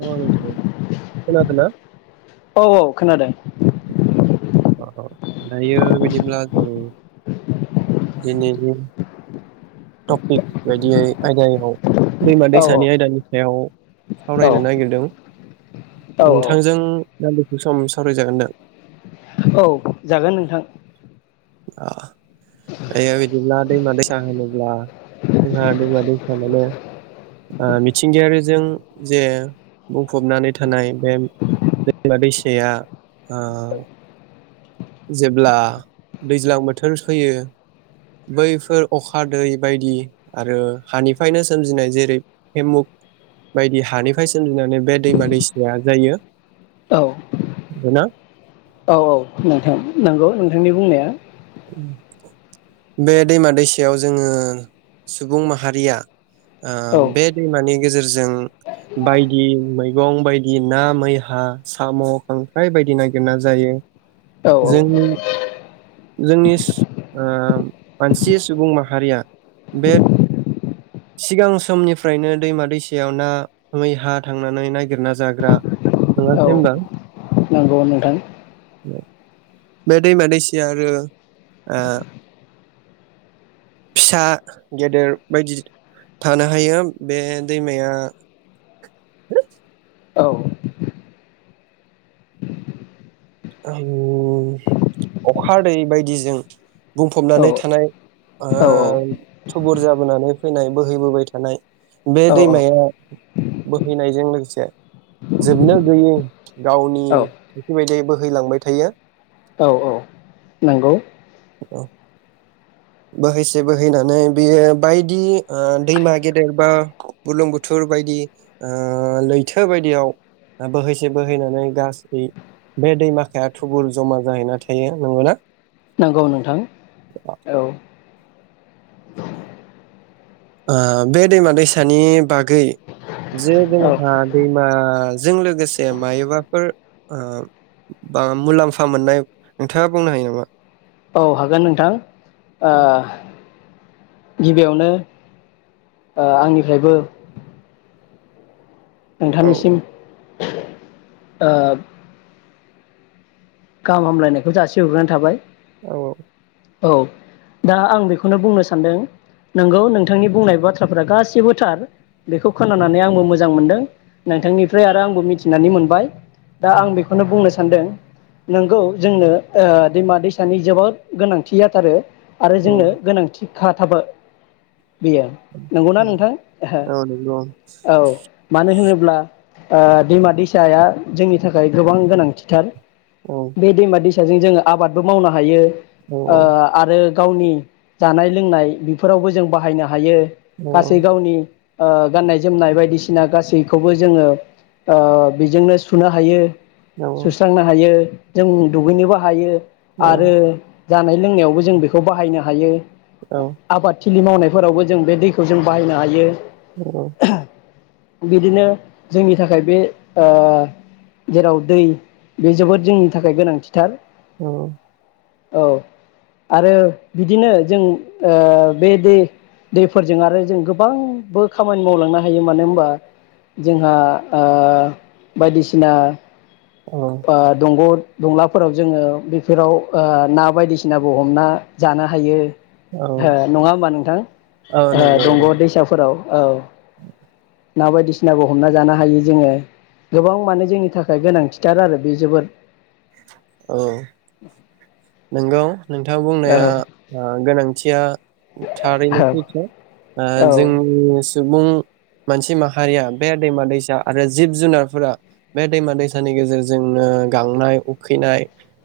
औ नोंथां खोनादों ना औ औ खोनादों औ दायो बिदिब्ला जों दिनै टपिक बायदियै आयदायाव दैैमा औ दैैसानि आयदानि बेयाव औ सावरायनो नागिरदों। औ नोंथांजों। दान्दिसे सम सावरायजागोनदा। औ जागोन नोंथां। आया बिदिब्ला दैमा दैसा होनोब्ला जोंहा दैमा दैसा माने मिथिंगायारिजों जे बुंफबनानै थानाय बे दैमा दैसाया। जेब्ला दैज्लां बोथोर फैयो बैफोर अखा दै बायदि आरो हानिफ्रायनो सोमजिनाय जेरै हेमुग बायदि हानिफ्राय सोमजिनानै बे दैमा दैसाया जायो औ [unintelligible] औ औ नोंथां नंगौ नोंथांनि बुंनाया। बे दैमा दैसायाव जोङो सुबुं माहारिया औ बे दैमानि गेजेरजों बायदि मैगं बायदि ना मैहा साम खांख्राइ बायदि नागिरना जायो औ जोंनि। जोंनि मानसि सुबुं माहारिया बे सिगां समनिफ्रायनो दैमा दैसायाव ना मैहा थांनानै नागिरना जाग्रा औ नङासै होनबा। नंगौ नोंथां। [unintelligible] बे दैमा दैसाया आरो फिसा गेदेर बायदि थानो हायो बे दैमाया। औ अखा दै बायदिजों औ बुंफबनानै थानाय। आ। औ थुबुर जाबोनानै फैनाय बोहैबोबाय थानाय बे दैमाया बोहैनायजों लोगोसे जोबनो गैयै गावनि औ थेखि बायदियै बोहै फैलांबाय थायो औ औ नंगौ [inaudible] औ बोहैसे बोहैनानै बियो बायदि ओ दैमा गेदेर बा बुलुं बुथुर बायदि ओ लैथो बायदियाव आ बोहैसे बोहैनानै गासै बे दैमाखाया थुबुर जमा जाहैना थायो नंगौना? नंगौ नोंथां। औ ओ बे दैमा दैसानि बागै जे औ जोंहा दैमाजों लोगोसे मायोबाफोर ओ बा मुलाम्फा मोननाय नोंथाङा बुंनो हायो नामा? औ हागोन नोंथां ओ। गिबियावनो ओ आंनिफ्रायबो। औ नोंथांनिसिम। ओ। गाहाम हामलायनायखौ जासि हग्रोनाय थाबाय। औ औ। औ दा आं बेखौनो बुंनो सानदों नोंगौ नोंथांनि बुंनाय बाथ्राफोरा गासैबो थार। बेखौ खोनानानै आंबो मोज मोजां मोनदों नोंथांनिफ्राय आरो आंबो मिथिनानै मोनबाय। दा आं बेखौनो बुंनोस सानदों नंगौ जोंनो ओ दैमा दैसानि जोबोद गोनांथि जाथारो। आरो औ जोंनो गोनांथि। हा थाबो। बेयो नंगौना नोंथां औ नंगौ ओहो औ मानो होनोब ब्ला ओ दैमा दैसाया जोंनि थाखाय गोबां गोनांथिथार। औ बे दैमा दैस साजों जोङो आबादबो मावनो हायो। औ ओ आरो। गावनि जानाय लोंनाय बेफोरावबो जों बाहायनो हायो। गासै गावनि। ओ गाननाय जोमनाय बायदिसिना गासैखौबो जोङो ओ बेजोंनो सुनो हायो। औ सुस्रांनो हायो। जों दुगैनोबो हायो। आरो जानाय लोंनायावबो जों बेखौ बाहायनो हायो। आबाद थि थिलि मावनायफोरावबो जों बे दैखौ जों बाहायनो हायो। औ बिदिनो जोंनि थाखाय बे ओ जेराव दै बे जोबोद जोंनि थाखाय गोनांथिथार औ औ आरो बिदिनो जों ओ बे दै दैफोरजों आरो जों गोबांबो खामानि मावलांनो हायो मानो होमबा जोंहा ओ बायदिसिना ओ दंग दंलाफोराव जोङो बेफोराव आ ना बायदिसिनाबो हमना जानो हायो। औ हो नङा होमबा नोंथां औ ओ नंगौ दंग दैसाफोराव औ ना बायदिसिनाबो हमना जानो हायो जोङो गोबां मानो जोंनि थाखाय गोनांथि थिथार आरो बे जोबोद औ नोंगौ नोंथाङा औ बुंनाया आ गोनांथिया थारैनो औ सैथो आ औ जोंनिस सुबुं मानसि माहारिया बे दैमा दैसा आरो जिब जुनारफोरा बे दैमा दैसानि गेजेरजोंनो गांनाय उखैनाय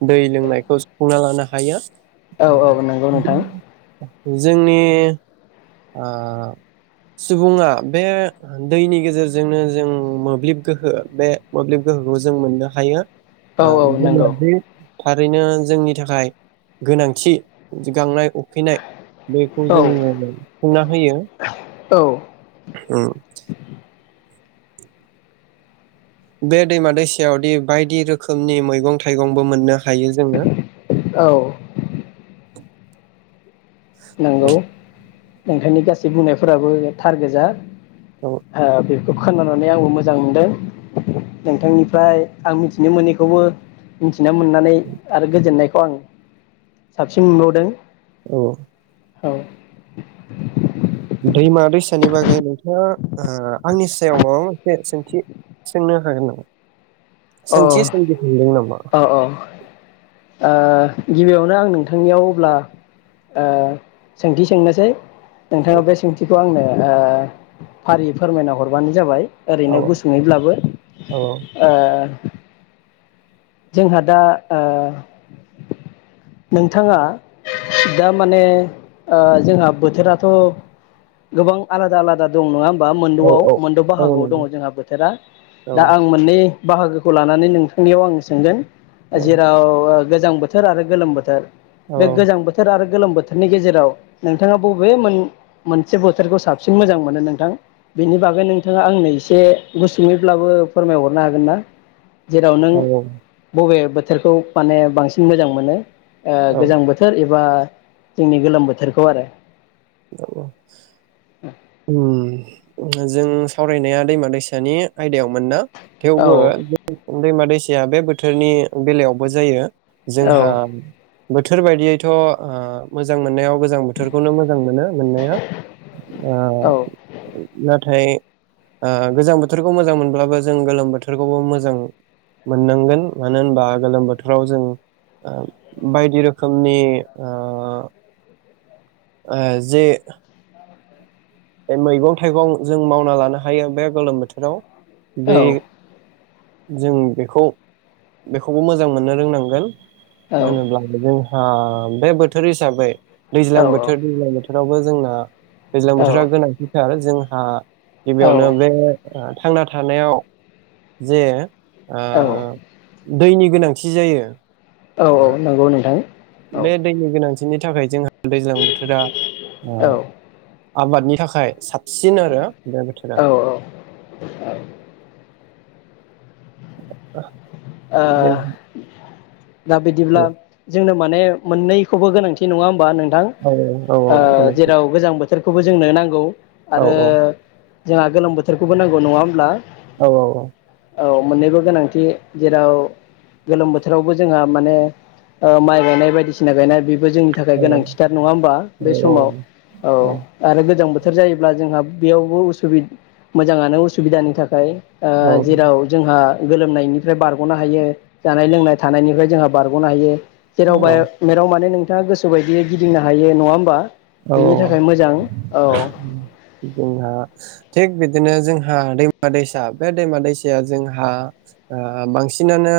दै लोंनायखौ सु फुंना लानो हायो । औ औ नोंगौ नोंथां जोंनि ओ सुबुंङा बे दैनि गेजेरजोंनो जों मोब्लिब गोहो बे मोब्लिब गोहोखौ जों मोननो हायो । ओ औ औ जोंङो‌ नंगौ बे थारैनो जोंनि थाखाय गोनांथि गांनाय उखैनाय बेखौ औ जोंङो सुफुंना होयो औ उम । बे दैमा दैसायावदि बायदि रोखोमनि मैगं थाइगंबो मोननो हायो जोंङो । औ नोंगौ नोंथांनि गासै बुंनायफोराबो थार गोजा । औ ओ बे खोनानानै आंबो मोजां नुदों नोंथांनिफ्राय आं मिथिनो मोनैखौबो मिथिना मोननानै आरो गोजोननायखौ आं साबसिन मोनबावदों । औ औ दैमा दैसानि बागै नोंथांङा ओ आंनि सायाव माबा मोनसे सोंथि सोंनो हागोन नामा? अ सोंथि सोमजिखांदों नामा। अ ओ गिबियावनो आं नोंथांनियाव अब्ला ओ सोंथि सोंनोसै । औ नोंथांङा बे सोंथिखौ आंनो ओ फारियै‌ फोरमायना हरबानो जाबाय । औ ओरैनो गुसुंङैब्लाबो औ ओ जोंहा दा ओ नोंथांङा दा माने ओ जोंहा बोथोराथ' गोबां आलादा आलादा दं नंङा होम बा औ मोनद'आव औ मोनद' औ बाहागोआव दङ नंगौ जोंहा बोथोरा औ दा आं मोननै बाहागोखौ लानानै नोंथांनियाव आं सोंगोन । औ जेराव गोजां बोथोर आरो गोलोम बोथोर। बे औ गोजां बोथोर आरो गोलोम बोथोरनि गेजेराव नोंथांङा बबे मोन मोनसे बोथोरखौ साबसिन मोजां मोनो नोंथां बेनि बागै नोंथांङा आंनो एसे गुसुंङैब्लाबो फोरमायहरनो हागोनना । औ औ। बबे बोथोरखौ माने बांसिन मोजां मोनो । ओ औ गोजां बोथोर एबा जोंनि गोलोम बोथोरखौ आरो । औ औ उम। जों सावरायनाया दैमा दैसानि आयदायावमोन ना? थेवबो औ दैमा दैस या बे बोथोरनि बेलायावबो जायो। जोंहा औ बोथोर बायदियैथ ओ मोजां मोननायाव गोजां बोथोरखौ मोजां मोनो मोननाया ओ औ नाथाय ओ गोजां बोथोरखौ मोजां मोनब्लाबो जों गोलोम बोथोरखौबो मोजां मोननांगोन मानो होनबा गोलोम बोथोराव जों बायदि रोखोमनि ओ ओ जे ए मैगं थाइगं जों मावना लानो हायो बे गोलोम बोथोराव। बे औ जों बेखौ बेखौबो मोजां मोननो रोंनांगोन। औ [unintelligible] ओ बे बोथोर हिसाबै दैज्लां औ बोथोर दैज्लां बोथोर रावबो जोंना दैज्लां थोरा गोनांथिथार जों आ आ औ गिबियावनो बे ओ थांना थानायाव जे ओ औ दैनि गोनांथि जायो। औ औ ओ नंगौ नोंथां। औ बे दैनि गोनां गोनांथिनि थाखाय जोंहा दैज्लां बोथोरा ओ औ आबादनि थाखाय साब सिन आरो बे बोथोरा। औ ओ [inaudible] जों ओह दा बिदिब्ला जोंनो माने मोननैखौबो गोनांथि नङा होम बा नोंथां औ औ ओ गोनांथि जेराव गोजां बोथोर खौबो जोंनो नांगौ। औ आरो जोंहा गोलोम बोथोरखौबो नांगौ नङा होमब्ला? औ औ औ। औ मोननैबो गोनांथि। जेराव गोलोम बोथोरावबो जोंहा माने ओ माइ गायनाय बायदिसिना गायनाय बि बो जोंनि थाखाय औ गोनांथिथार नङा होमबा बे औ समाव औ आरो गोजां बो थोर जायोब्ला जोंहा बेयावबो उसुबद मोजाङानो उसुबिदानि थाखाय। ओ औ जेराव जोंहा गोलोमनायनि बारग'नो हायो जानाय लोंनाय थानायनिफ्राय जोंहा बारग'नो हायो। औ जेरावबाय औ मेराव माने नों स्रा गोसो बायदियै गिदिंनो हायो नङा होमबा। औ बेनि ओ। थाखाय मोजां औ थिग बिदिनो जोंहा दैमा दैसा बे दैमा दैसाया जोंहा ओ बांसिनानो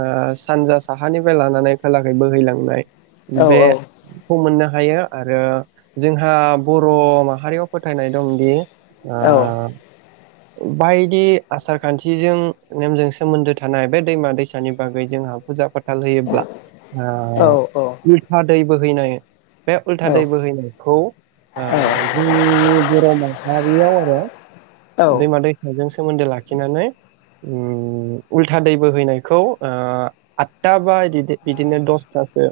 ओ सानजा साहानिफ्राय लानानै खोलाखै बोहैलांनाय औ बेखौ मोननो हायो आरो जोंहा बर' माहारियाव फोथायनाय दंदि आ औ बायदि आसार खान्थिजों नेमजों सोमोन्दो थानाय बे दैमा दैसानि बागै जोंहा फुजा फोथ थाल होयोब्ला औ ओ [unintelligible] दै बोहैनाय बे उल्था औ दै बोहैयो खौ ओ जोंनि बर' मान माबियाव आरो दैमा दैसाजों सोमोन्दो लाखिनानै उम उल्था दै बोहैनायखौ ओ आठथा बा इदि इदिनो दसथासो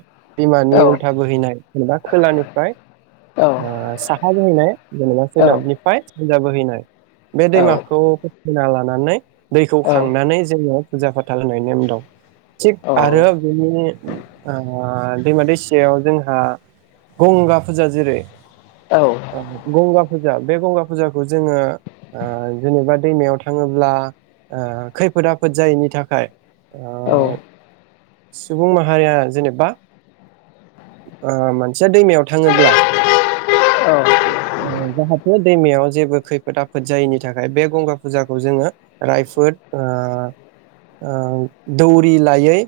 औ बिमानि उल्था बोहैनाय जेनेबा खोलानिफ्राय औ ओ साहा जाहैनाय जेनेबा सोनाबनिफाय सानजा बोहैनाय बे औ औ दैमाखौ [unintelligible] लानानै दैखौ खांनानै जोङो फुजा फाथाल होनाय नेम दं। थिग औ आरो बेनि ओ ओ दैमा दैसायाव जोंहा गंगा फुजा जेरै औ ओ गंगा फु जा बे गंगा फुजाखौ जोङो ओ जेनेबा दैमायाव थाङोब्ला ओ खैफोद आफोद जायैनि थाखाय ओ सुबुं माहारिया जेनेबा ओ मानसिया दैमायाव थाङोब्ला ओ जाहाथे दैमायाव जेबो खैफोद आफोद जायैनि थाखाय बे गंगा फुजाखौ जोङो रायफोद ओ ओं दौरि लायै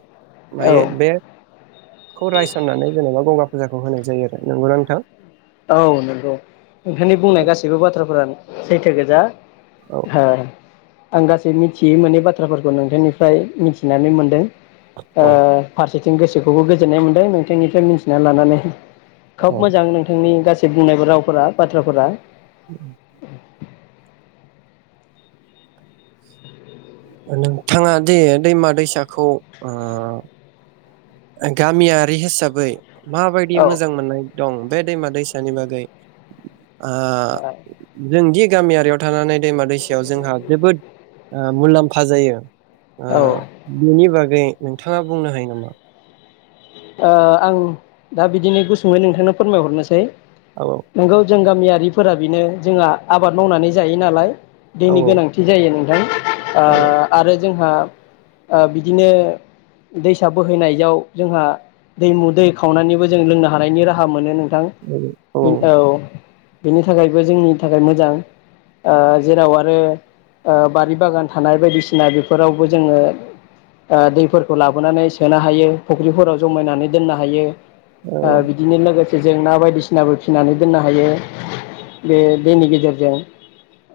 औ लायै बे खौ रायसननानै जेनेबा गंगा फुजाखौ होनाय जायो आरो नोंगौना नोंथां? औ नोंगौ नोथांनि बुंनाय गासैबो बाथ्राफोरानो सैथो गोजा। औ हा। आं गासै मिथियै मोने बाथ्राफोरखौ नोंथांनिफ्राय मिन्थिनानै मोनदों। ओ औ फारसे जों गोसोखौबो गोजोननाय मोनदों नोंथांनिफ्राय मिन्थिना लानानै। खोब औ मोजां नों नि गासै बुंनायबो रावफोरा बाथ्राफोरा उम नोंथाङा दि दैमा दैसाखौ ओ ओं गामियारि हिसाबै। माबायदि औ मोजां मोननाय? दं बे दैमा दैसानि बागै ओ जोंदिग गामियारियाव थानानै दैमा दैसायाव जोंहा जोबोद ओ मुलाम्फा जायो। ओ बिनि बाग रि नोंथाङा बुंनो हायो नामा? ओ‌ आं दा बिदिनो गुसुङै नोंथांनो फोरमायहरनोसै। औ नोंगौ जों गाम मियारिफोरा बिनो जोंहा आबाद मावनानै जायो नालाय। औ दिनि गोनांथि जायो नों [inaudible] ओ औ आरो जोंहा ओ बिदिनो दैसा बोहैनायाव जोंहा दैमु दै खावनानिबो जों लोंनो हानायनि राहा मोनो नों थां इन औ। बिनि थाखायबो जोंनि थाखाय मोजां ओ जेराव आरो ओ बारि बागान थानाय बायदिसिना बेफोरावबो जोङो ओ दैफोरखौ लाबोनानै सोनो हायो फुख्रिफोराव ज जमायनानै दोननो हायो। ओ बिदिनो लोगो जों ना बायदिसिनाबो फिसिनानै दोननो हायो बे दैनि गेजेरजों।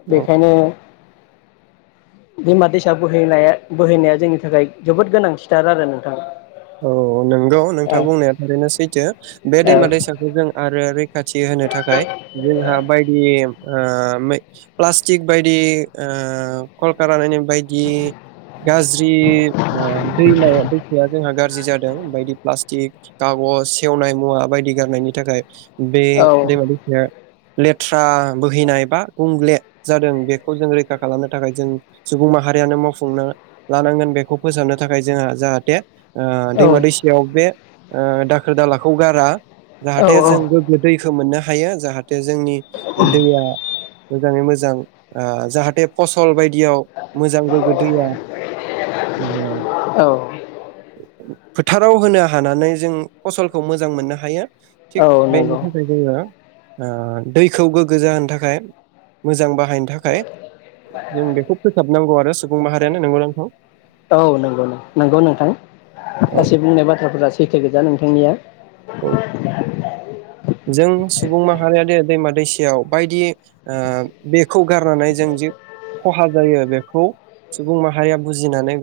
औ बेखायनो दैमा दैसा बोहैनाया बोहैनाया जोंनि थाखाय जोबोद गोनांथिथार आरो नोंथां। औ नोंगौ औ नोंथां बुंनाया थारैनो सैथो बे दैमा दैसाखौ जों आरो रैखाथि होनो थाखाय जोंहा बायदि ओ मेक प्लास्टिक बायदि ओ कलतानि बानाय बायदि गाज्रि ओ दैमाया दैखाया जोंहा गाज्रि जादों बायदि प्लासटिक बिग थागज सेवनाय मुवा बायदि गारनायनि थाखाय बे औ दैेमा दैसाया लेथ्रा बोहैनाय बा गुंग्ले जादों बेखौ जों रैखा खालामनो थाखाय जों सुबुं माहारियानो मावफुंनो लानांगोन बेखौ फोसाबनो थाखाय जोंहा जाहाथे ओ औ दैमा दैसायाव बे ओ दाखोर दालाखौ गारा जाहाथे जों औ गोग्गो दैखौ मोननो हायो जाहाथ थे जोंनि दैया मोजाङै मोज जां ओ जाहाथे फसल बाय दियाव मोजां गोग्गो दैया औ फोथाराव होनो हानानै जों फसलखौ मोजां मोननो हायो। थिग औ बेनि नंगौ थाखाय जोङो ओ दैखौ गोग्गो जाहोनो थाखाय मोजां बाह बाहायनो थाखाय जों बेखौ फोसाबनांगौ आरो सुबुं माहारियानो नोंगौ ना नोंथां। औ नंगौ नंगौ नोंथां औ गासै बुंनाय बाथ्राफोरा सैथो गोजा नोंथांनिया। औ जों सुबुं माहारिया दै दैमा दैसायाव बायदि ओ बेखौ गारनानै जों जि खहा जायो बेखौ सुबुं माहारिया बुजिनानै